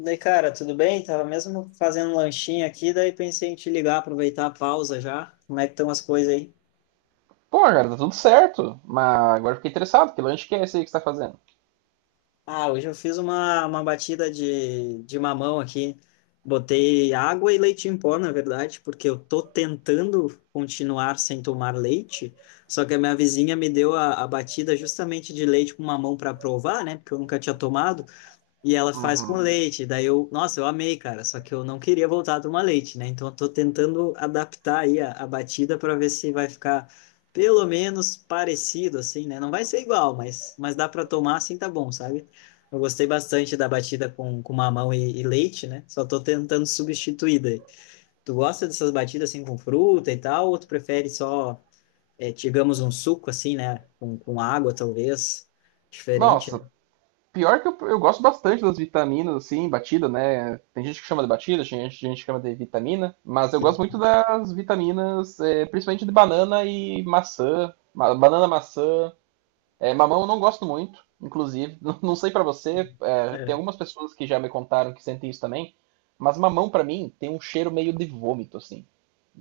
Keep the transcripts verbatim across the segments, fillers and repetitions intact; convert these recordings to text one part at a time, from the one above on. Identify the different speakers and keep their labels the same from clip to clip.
Speaker 1: Daí, cara, tudo bem? Tava mesmo fazendo um lanchinho aqui, daí pensei em te ligar, aproveitar a pausa já. Como é que estão as coisas aí?
Speaker 2: Pô, cara, tá tudo certo. Mas agora eu fiquei interessado. Que lanche que é esse aí que você tá fazendo?
Speaker 1: Ah, hoje eu fiz uma, uma batida de, de mamão aqui. Botei água e leite em pó, na verdade, porque eu tô tentando continuar sem tomar leite, só que a minha vizinha me deu a, a batida justamente de leite com mamão para provar, né? Porque eu nunca tinha tomado. E ela faz com
Speaker 2: Uhum.
Speaker 1: leite. Daí eu, nossa, eu amei, cara. Só que eu não queria voltar a tomar leite, né? Então eu tô tentando adaptar aí a, a batida para ver se vai ficar pelo menos parecido, assim, né? Não vai ser igual, mas, mas dá para tomar assim, tá bom, sabe? Eu gostei bastante da batida com, com mamão e, e leite, né? Só tô tentando substituir daí. Tu gosta dessas batidas assim com fruta e tal, ou tu prefere só, é, digamos, um suco assim, né? Com, com água, talvez. Diferente, né?
Speaker 2: Nossa, pior que eu, eu gosto bastante das vitaminas, assim, batida, né? Tem gente que chama de batida, tem gente, gente que chama de vitamina. Mas eu gosto muito
Speaker 1: Sim.
Speaker 2: das vitaminas, é, principalmente de banana e maçã. Ma- banana, maçã. É, mamão eu não gosto muito, inclusive. Não, não sei pra você, é, tem
Speaker 1: É,
Speaker 2: algumas pessoas que já me contaram que sentem isso também. Mas mamão pra mim tem um cheiro meio de vômito, assim.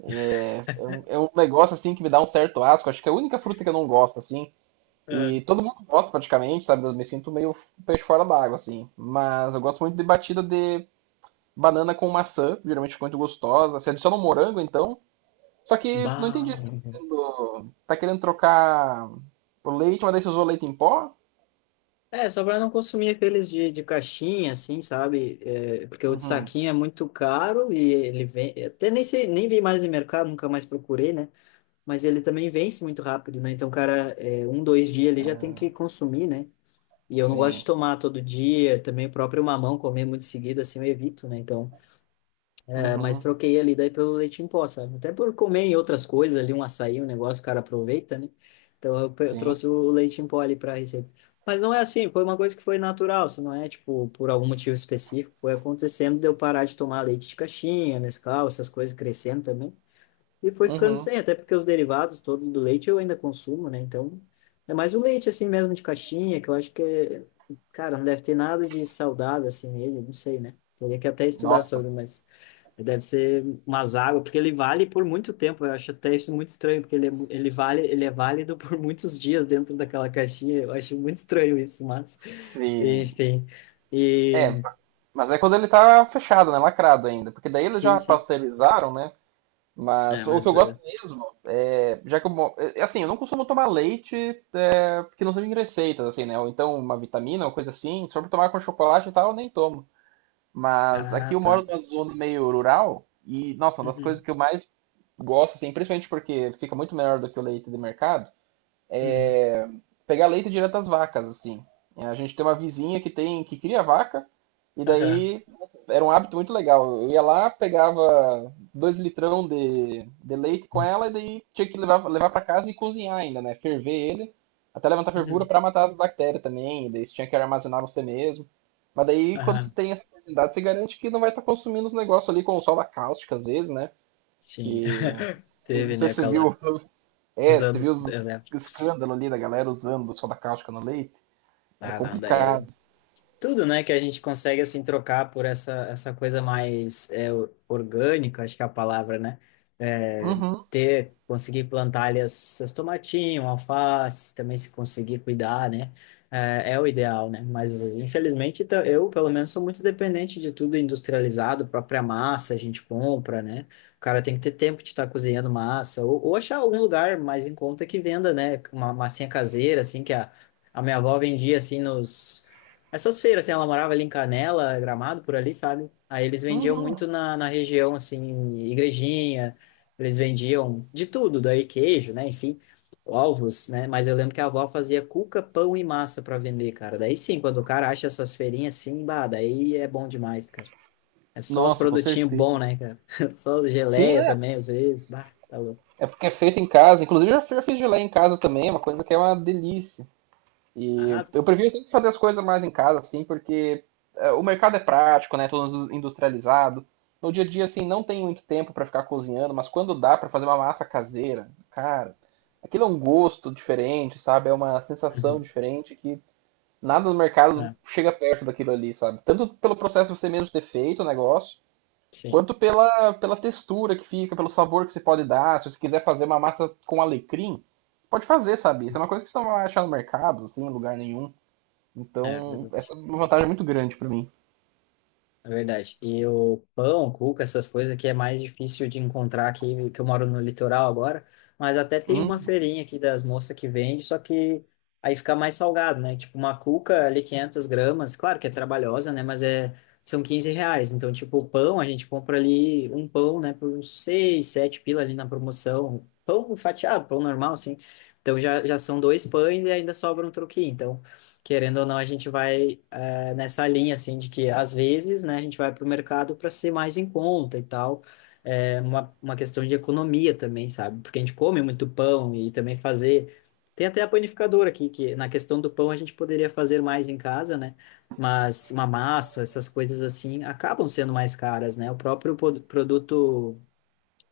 Speaker 2: É, é, um, é um negócio assim que me dá um certo asco. Acho que é a única fruta que eu não gosto, assim. E
Speaker 1: é.
Speaker 2: todo mundo gosta praticamente, sabe? Eu me sinto meio peixe fora d'água, assim. Mas eu gosto muito de batida de banana com maçã, geralmente fica muito gostosa. Se adiciona um morango, então. Só que não entendi.
Speaker 1: Bah.
Speaker 2: Você tá querendo, tá querendo trocar o leite, mas daí você usou leite em pó?
Speaker 1: É, só pra não consumir aqueles de, de caixinha, assim, sabe? É, porque o de
Speaker 2: Uhum.
Speaker 1: saquinho é muito caro e ele vem. Até nem sei, nem vi mais em mercado, nunca mais procurei, né? Mas ele também vence muito rápido, né? Então, o cara, é, um, dois dias ele já tem que consumir, né? E eu não gosto de
Speaker 2: Sim.
Speaker 1: tomar todo dia, também o próprio mamão, comer muito seguido, assim, eu evito, né? Então. É, mas
Speaker 2: Uhum.
Speaker 1: troquei ali daí pelo leite em pó, sabe? Até por comer em outras coisas ali, um açaí, um negócio, o cara aproveita, né? Então eu, pe- eu
Speaker 2: Sim.
Speaker 1: trouxe o leite em pó ali para receita. Mas não é assim, foi uma coisa que foi natural, se não é, tipo, por algum motivo específico, foi acontecendo de eu parar de tomar leite de caixinha, Nescau, essas coisas crescendo também. E foi ficando
Speaker 2: Uhum.
Speaker 1: sem, até porque os derivados todos do leite eu ainda consumo, né? Então, é mais o leite assim mesmo de caixinha, que eu acho que é, cara, não deve ter nada de saudável assim nele, não sei, né? Teria que até estudar
Speaker 2: Nossa.
Speaker 1: sobre, mas deve ser umas águas, porque ele vale por muito tempo, eu acho até isso muito estranho, porque ele é, mu- ele vale, ele é válido por muitos dias dentro daquela caixinha, eu acho muito estranho isso, mas
Speaker 2: Sim.
Speaker 1: enfim. E
Speaker 2: É, Mas é quando ele tá fechado, né? Lacrado ainda. Porque daí eles
Speaker 1: sim,
Speaker 2: já
Speaker 1: sim.
Speaker 2: pasteurizaram, né?
Speaker 1: É,
Speaker 2: Mas o que eu
Speaker 1: mas
Speaker 2: gosto
Speaker 1: eh,
Speaker 2: mesmo é. Já que eu. Mo- é- é Assim, eu não costumo tomar leite é, que não seja em receitas, assim, né? Ou então uma vitamina ou coisa assim. Se for pra tomar com chocolate e tal, eu nem tomo. Mas
Speaker 1: ah,
Speaker 2: aqui eu
Speaker 1: tá.
Speaker 2: moro numa zona meio rural e, nossa, uma das
Speaker 1: Uhum.
Speaker 2: coisas que eu mais gosto, assim, principalmente porque fica muito melhor do que o leite de mercado,
Speaker 1: Uhum.
Speaker 2: é, pegar leite direto das vacas, assim. A gente tem uma vizinha que tem que cria vaca, e
Speaker 1: Aham.
Speaker 2: daí era um hábito muito legal. Eu ia lá, pegava dois litrão de, de leite com ela, e daí tinha que levar, levar para casa e cozinhar ainda, né? Ferver ele, até levantar fervura
Speaker 1: Uhum.
Speaker 2: para matar as bactérias também, e daí você tinha que armazenar você mesmo. Mas daí, quando você
Speaker 1: Aham,
Speaker 2: tem essa oportunidade, você garante que não vai estar consumindo os negócios ali com sola cáustica, às vezes, né?
Speaker 1: sim.
Speaker 2: Que. Eu não
Speaker 1: Teve,
Speaker 2: sei
Speaker 1: né,
Speaker 2: se você
Speaker 1: aquela...
Speaker 2: viu,
Speaker 1: Uns
Speaker 2: é, você
Speaker 1: anos...
Speaker 2: viu
Speaker 1: Eu
Speaker 2: os
Speaker 1: lembro.
Speaker 2: escândalo ali da galera usando soda cáustica no leite? É
Speaker 1: Ah, não,
Speaker 2: complicado.
Speaker 1: daí... tudo, né, que a gente consegue assim trocar por essa essa coisa mais é, orgânica, acho que é a palavra, né? É,
Speaker 2: Uhum,
Speaker 1: ter conseguir plantar ali os seus tomatinhos, alface, também se conseguir cuidar, né? É, é o ideal, né? Mas infelizmente tá- eu, pelo menos, sou muito dependente de tudo industrializado, própria massa a gente compra, né? O cara tem que ter tempo de estar cozinhando massa ou, ou achar algum lugar mais em conta que venda, né? Uma massinha caseira, assim que a, a minha avó vendia assim nos essas feiras, assim, ela morava ali em Canela, Gramado, por ali, sabe? Aí eles vendiam muito
Speaker 2: uhum.
Speaker 1: na, na região, assim, igrejinha, eles vendiam de tudo, daí queijo, né? Enfim, ovos, né? Mas eu lembro que a avó fazia cuca, pão e massa para vender, cara. Daí sim, quando o cara acha essas feirinhas assim, bah, daí é bom demais, cara. É só os
Speaker 2: Nossa, com
Speaker 1: produtinhos
Speaker 2: certeza.
Speaker 1: bons, né, cara? Só as
Speaker 2: Sim,
Speaker 1: geleia
Speaker 2: né?
Speaker 1: também, às vezes, bah, tá louco.
Speaker 2: É porque é feito em casa. Inclusive, eu já fiz geleia em casa também, é uma coisa que é uma delícia. E
Speaker 1: Ah,
Speaker 2: eu prefiro sempre fazer as coisas mais em casa, assim, porque é, o mercado é prático, né? Tudo industrializado. No dia a dia, assim, não tem muito tempo para ficar cozinhando, mas quando dá para fazer uma massa caseira, cara, aquilo é um gosto diferente, sabe? É uma sensação
Speaker 1: uhum.
Speaker 2: diferente que nada no mercado
Speaker 1: Ah,
Speaker 2: chega perto daquilo ali, sabe? Tanto pelo processo de você mesmo ter feito o negócio,
Speaker 1: sim,
Speaker 2: quanto pela, pela textura que fica, pelo sabor que você pode dar. Se você quiser fazer uma massa com alecrim, pode fazer, sabe? Isso é uma coisa que você não vai achar no mercado, assim, em lugar nenhum.
Speaker 1: é
Speaker 2: Então, essa
Speaker 1: verdade.
Speaker 2: é uma vantagem muito grande pra mim.
Speaker 1: É verdade. E o pão, cuca, essas coisas que é mais difícil de encontrar aqui, que eu moro no litoral agora, mas até tem uma
Speaker 2: Hum,
Speaker 1: feirinha aqui das moças que vende, só que aí fica mais salgado, né? Tipo, uma cuca ali 500 gramas, claro que é trabalhosa, né? Mas é, são quinze reais. Então, tipo, o pão, a gente compra ali um pão, né? Por uns seis sete pila ali na promoção. Pão fatiado, pão normal, assim. Então já, já são dois pães e ainda sobra um troquinho. Então, querendo ou não, a gente vai é, nessa linha, assim, de que às vezes, né, a gente vai para o mercado para ser mais em conta e tal, é uma, uma questão de economia também, sabe? Porque a gente come muito pão e também fazer. Tem até a panificadora aqui, que na questão do pão a gente poderia fazer mais em casa, né? Mas uma massa, essas coisas assim, acabam sendo mais caras, né? O próprio pod- produto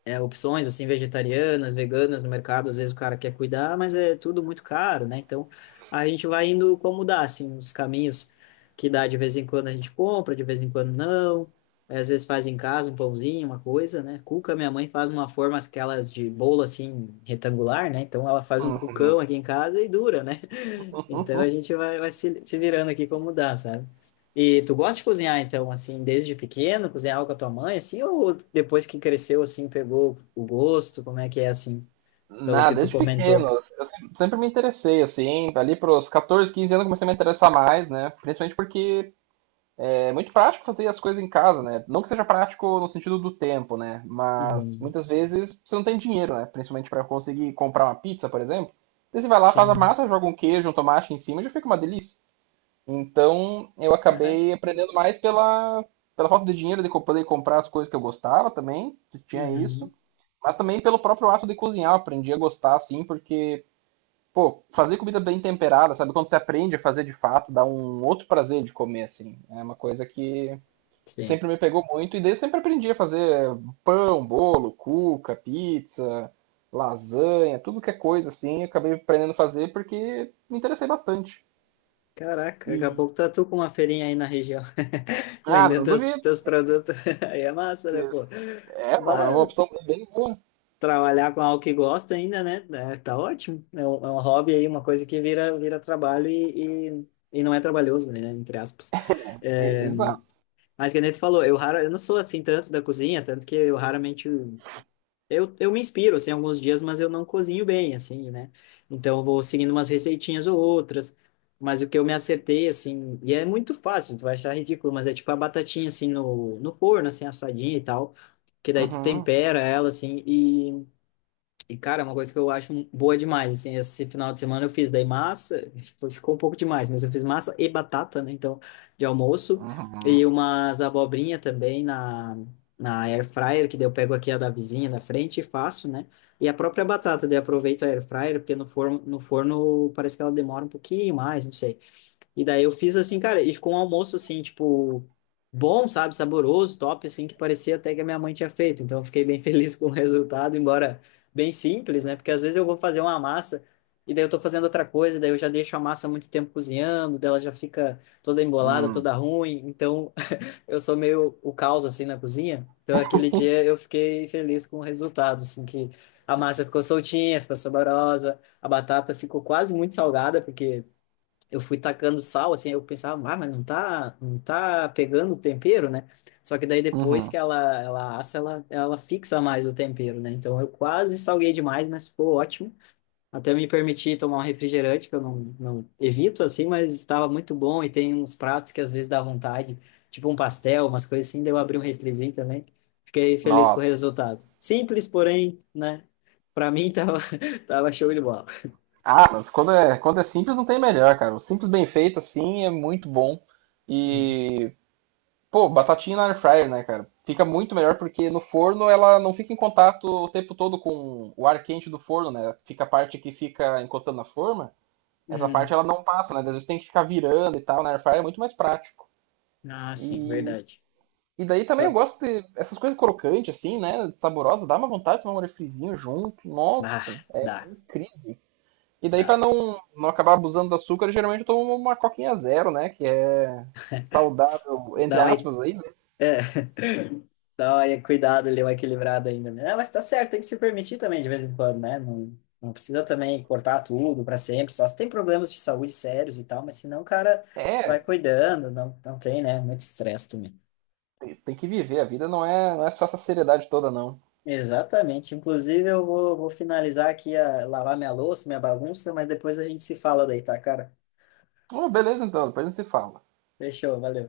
Speaker 1: é, opções assim vegetarianas, veganas no mercado, às vezes o cara quer cuidar, mas é tudo muito caro, né? Então a gente vai indo como dá, assim, os caminhos que dá de vez em quando a gente compra, de vez em quando não. É, às vezes faz em casa um pãozinho, uma coisa, né? Cuca, minha mãe faz uma forma aquelas de bolo assim retangular, né? Então ela faz um
Speaker 2: hum,
Speaker 1: cucão aqui em casa e dura, né? Então a
Speaker 2: hum.
Speaker 1: gente vai, vai se, se virando aqui como dá, sabe? E tu gosta de cozinhar, então, assim, desde pequeno, cozinhava com a tua mãe, assim, ou depois que cresceu, assim, pegou o gosto? Como é que é, assim, pelo que
Speaker 2: Nada,
Speaker 1: tu
Speaker 2: desde pequeno.
Speaker 1: comentou?
Speaker 2: Eu sempre me interessei, assim. Ali pros catorze, quinze anos eu comecei a me interessar mais, né? Principalmente porque é muito prático fazer as coisas em casa, né? Não que seja prático no sentido do tempo, né? Mas
Speaker 1: Uhum.
Speaker 2: muitas vezes você não tem dinheiro, né? Principalmente para conseguir comprar uma pizza, por exemplo. Daí você vai lá, faz a
Speaker 1: Sim.
Speaker 2: massa, joga um queijo, um tomate em cima e já fica uma delícia. Então eu
Speaker 1: Caraca.
Speaker 2: acabei aprendendo mais pela, pela falta de dinheiro de co- poder comprar as coisas que eu gostava também, que tinha isso.
Speaker 1: Uhum.
Speaker 2: Mas também pelo próprio ato de cozinhar, eu aprendi a gostar assim, porque, pô, fazer comida bem temperada, sabe? Quando você aprende a fazer de fato, dá um outro prazer de comer, assim. É uma coisa que
Speaker 1: Sim.
Speaker 2: sempre me pegou muito, e daí eu sempre aprendi a fazer pão, bolo, cuca, pizza, lasanha, tudo que é coisa assim, eu acabei aprendendo a fazer porque me interessei bastante.
Speaker 1: Caraca, daqui a
Speaker 2: E,
Speaker 1: pouco tá tu com uma feirinha aí na região,
Speaker 2: ah,
Speaker 1: vendendo
Speaker 2: não
Speaker 1: teus,
Speaker 2: duvido.
Speaker 1: teus produtos. Aí é massa, né, pô?
Speaker 2: É uma, é uma
Speaker 1: Vai
Speaker 2: opção bem boa.
Speaker 1: trabalhar com algo que gosta ainda, né? É, tá ótimo. É um, é um hobby aí, uma coisa que vira, vira trabalho e, e, e não é trabalhoso, né? Entre aspas.
Speaker 2: E-
Speaker 1: É,
Speaker 2: exato.
Speaker 1: mas que nem tu falou, eu, rara, eu não sou assim tanto da cozinha, tanto que eu raramente. Eu, eu me inspiro, assim, alguns dias, mas eu não cozinho bem, assim, né? Então eu vou seguindo umas receitinhas ou outras. Mas o que eu me acertei, assim, e é muito fácil, tu vai achar ridículo, mas é tipo a batatinha, assim, no, no forno, assim, assadinha e tal, que daí tu
Speaker 2: Uhum,
Speaker 1: tempera ela, assim, e e, cara, é uma coisa que eu acho boa demais, assim, esse final de semana eu fiz daí massa, foi- ficou um pouco demais, mas eu fiz massa e batata, né, então, de almoço,
Speaker 2: uhum,
Speaker 1: e umas abobrinha também na, na air fryer, que daí eu pego aqui a da vizinha da frente e faço, né, e a própria batata, daí eu aproveito a air fryer, porque no forno, no forno parece que ela demora um pouquinho mais, não sei, e daí eu fiz assim, cara, e ficou um almoço assim, tipo, bom, sabe, saboroso, top, assim, que parecia até que a minha mãe tinha feito. Então eu fiquei bem feliz com o resultado, embora bem simples, né? Porque às vezes eu vou fazer uma massa e daí eu tô fazendo outra coisa, daí eu já deixo a massa muito tempo cozinhando, daí ela já fica toda embolada,
Speaker 2: uhum,
Speaker 1: toda ruim. Então eu sou meio o caos assim na cozinha. Então aquele dia eu fiquei feliz com o resultado, assim, que a massa ficou soltinha, ficou saborosa, a batata ficou quase muito salgada, porque eu fui tacando sal, assim, eu pensava, ah, mas não tá, não tá pegando o tempero, né? Só que daí depois
Speaker 2: uhum.
Speaker 1: que ela, ela assa, ela, ela fixa mais o tempero, né? Então eu quase salguei demais, mas ficou ótimo. Até me permiti tomar um refrigerante, que eu não, não evito, assim, mas estava muito bom. E tem uns pratos que às vezes dá vontade, tipo um pastel, umas coisas assim, daí eu abri um refrizinho também. Fiquei feliz com o
Speaker 2: Nossa.
Speaker 1: resultado. Simples, porém, né? Pra mim tava, tava show de bola.
Speaker 2: Ah, mas quando é, quando é simples não tem melhor, cara. O simples bem feito assim é muito bom.
Speaker 1: Hum.
Speaker 2: E Pô, batatinha na air fryer, né, cara? Fica muito melhor porque no forno ela não fica em contato o tempo todo com o ar quente do forno, né? Fica a parte que fica encostando na forma, essa parte
Speaker 1: Hum.
Speaker 2: ela não passa, né? Às vezes tem que ficar virando e tal, na air fryer é muito mais prático.
Speaker 1: Ah, sim,
Speaker 2: E,
Speaker 1: verdade.
Speaker 2: e daí também eu gosto de essas coisas crocantes, assim, né? Saborosas, dá uma vontade de tomar um refrizinho junto.
Speaker 1: Ah,
Speaker 2: Nossa, é
Speaker 1: dá,
Speaker 2: incrível. E daí, pra
Speaker 1: dá.
Speaker 2: não, não acabar abusando do açúcar, geralmente eu tomo uma coquinha zero, né? Que é saudável, entre
Speaker 1: Dá uma, é,
Speaker 2: aspas, aí, né?
Speaker 1: dá uma cuidado ali, uma equilibrada ainda, né? Ah, mas tá certo, tem que se permitir também de vez em quando, né? Não, não precisa também cortar tudo para sempre, só se tem problemas de saúde sérios e tal, mas senão o cara vai
Speaker 2: É,
Speaker 1: cuidando, não, não tem, né? Muito estresse também.
Speaker 2: Tem que viver, a vida não é, não é só essa seriedade toda, não.
Speaker 1: Exatamente. Inclusive, eu vou, vou finalizar aqui a lavar minha louça, minha bagunça, mas depois a gente se fala daí, tá, cara?
Speaker 2: Oh, beleza, então, depois a gente se fala.
Speaker 1: Fechou, valeu.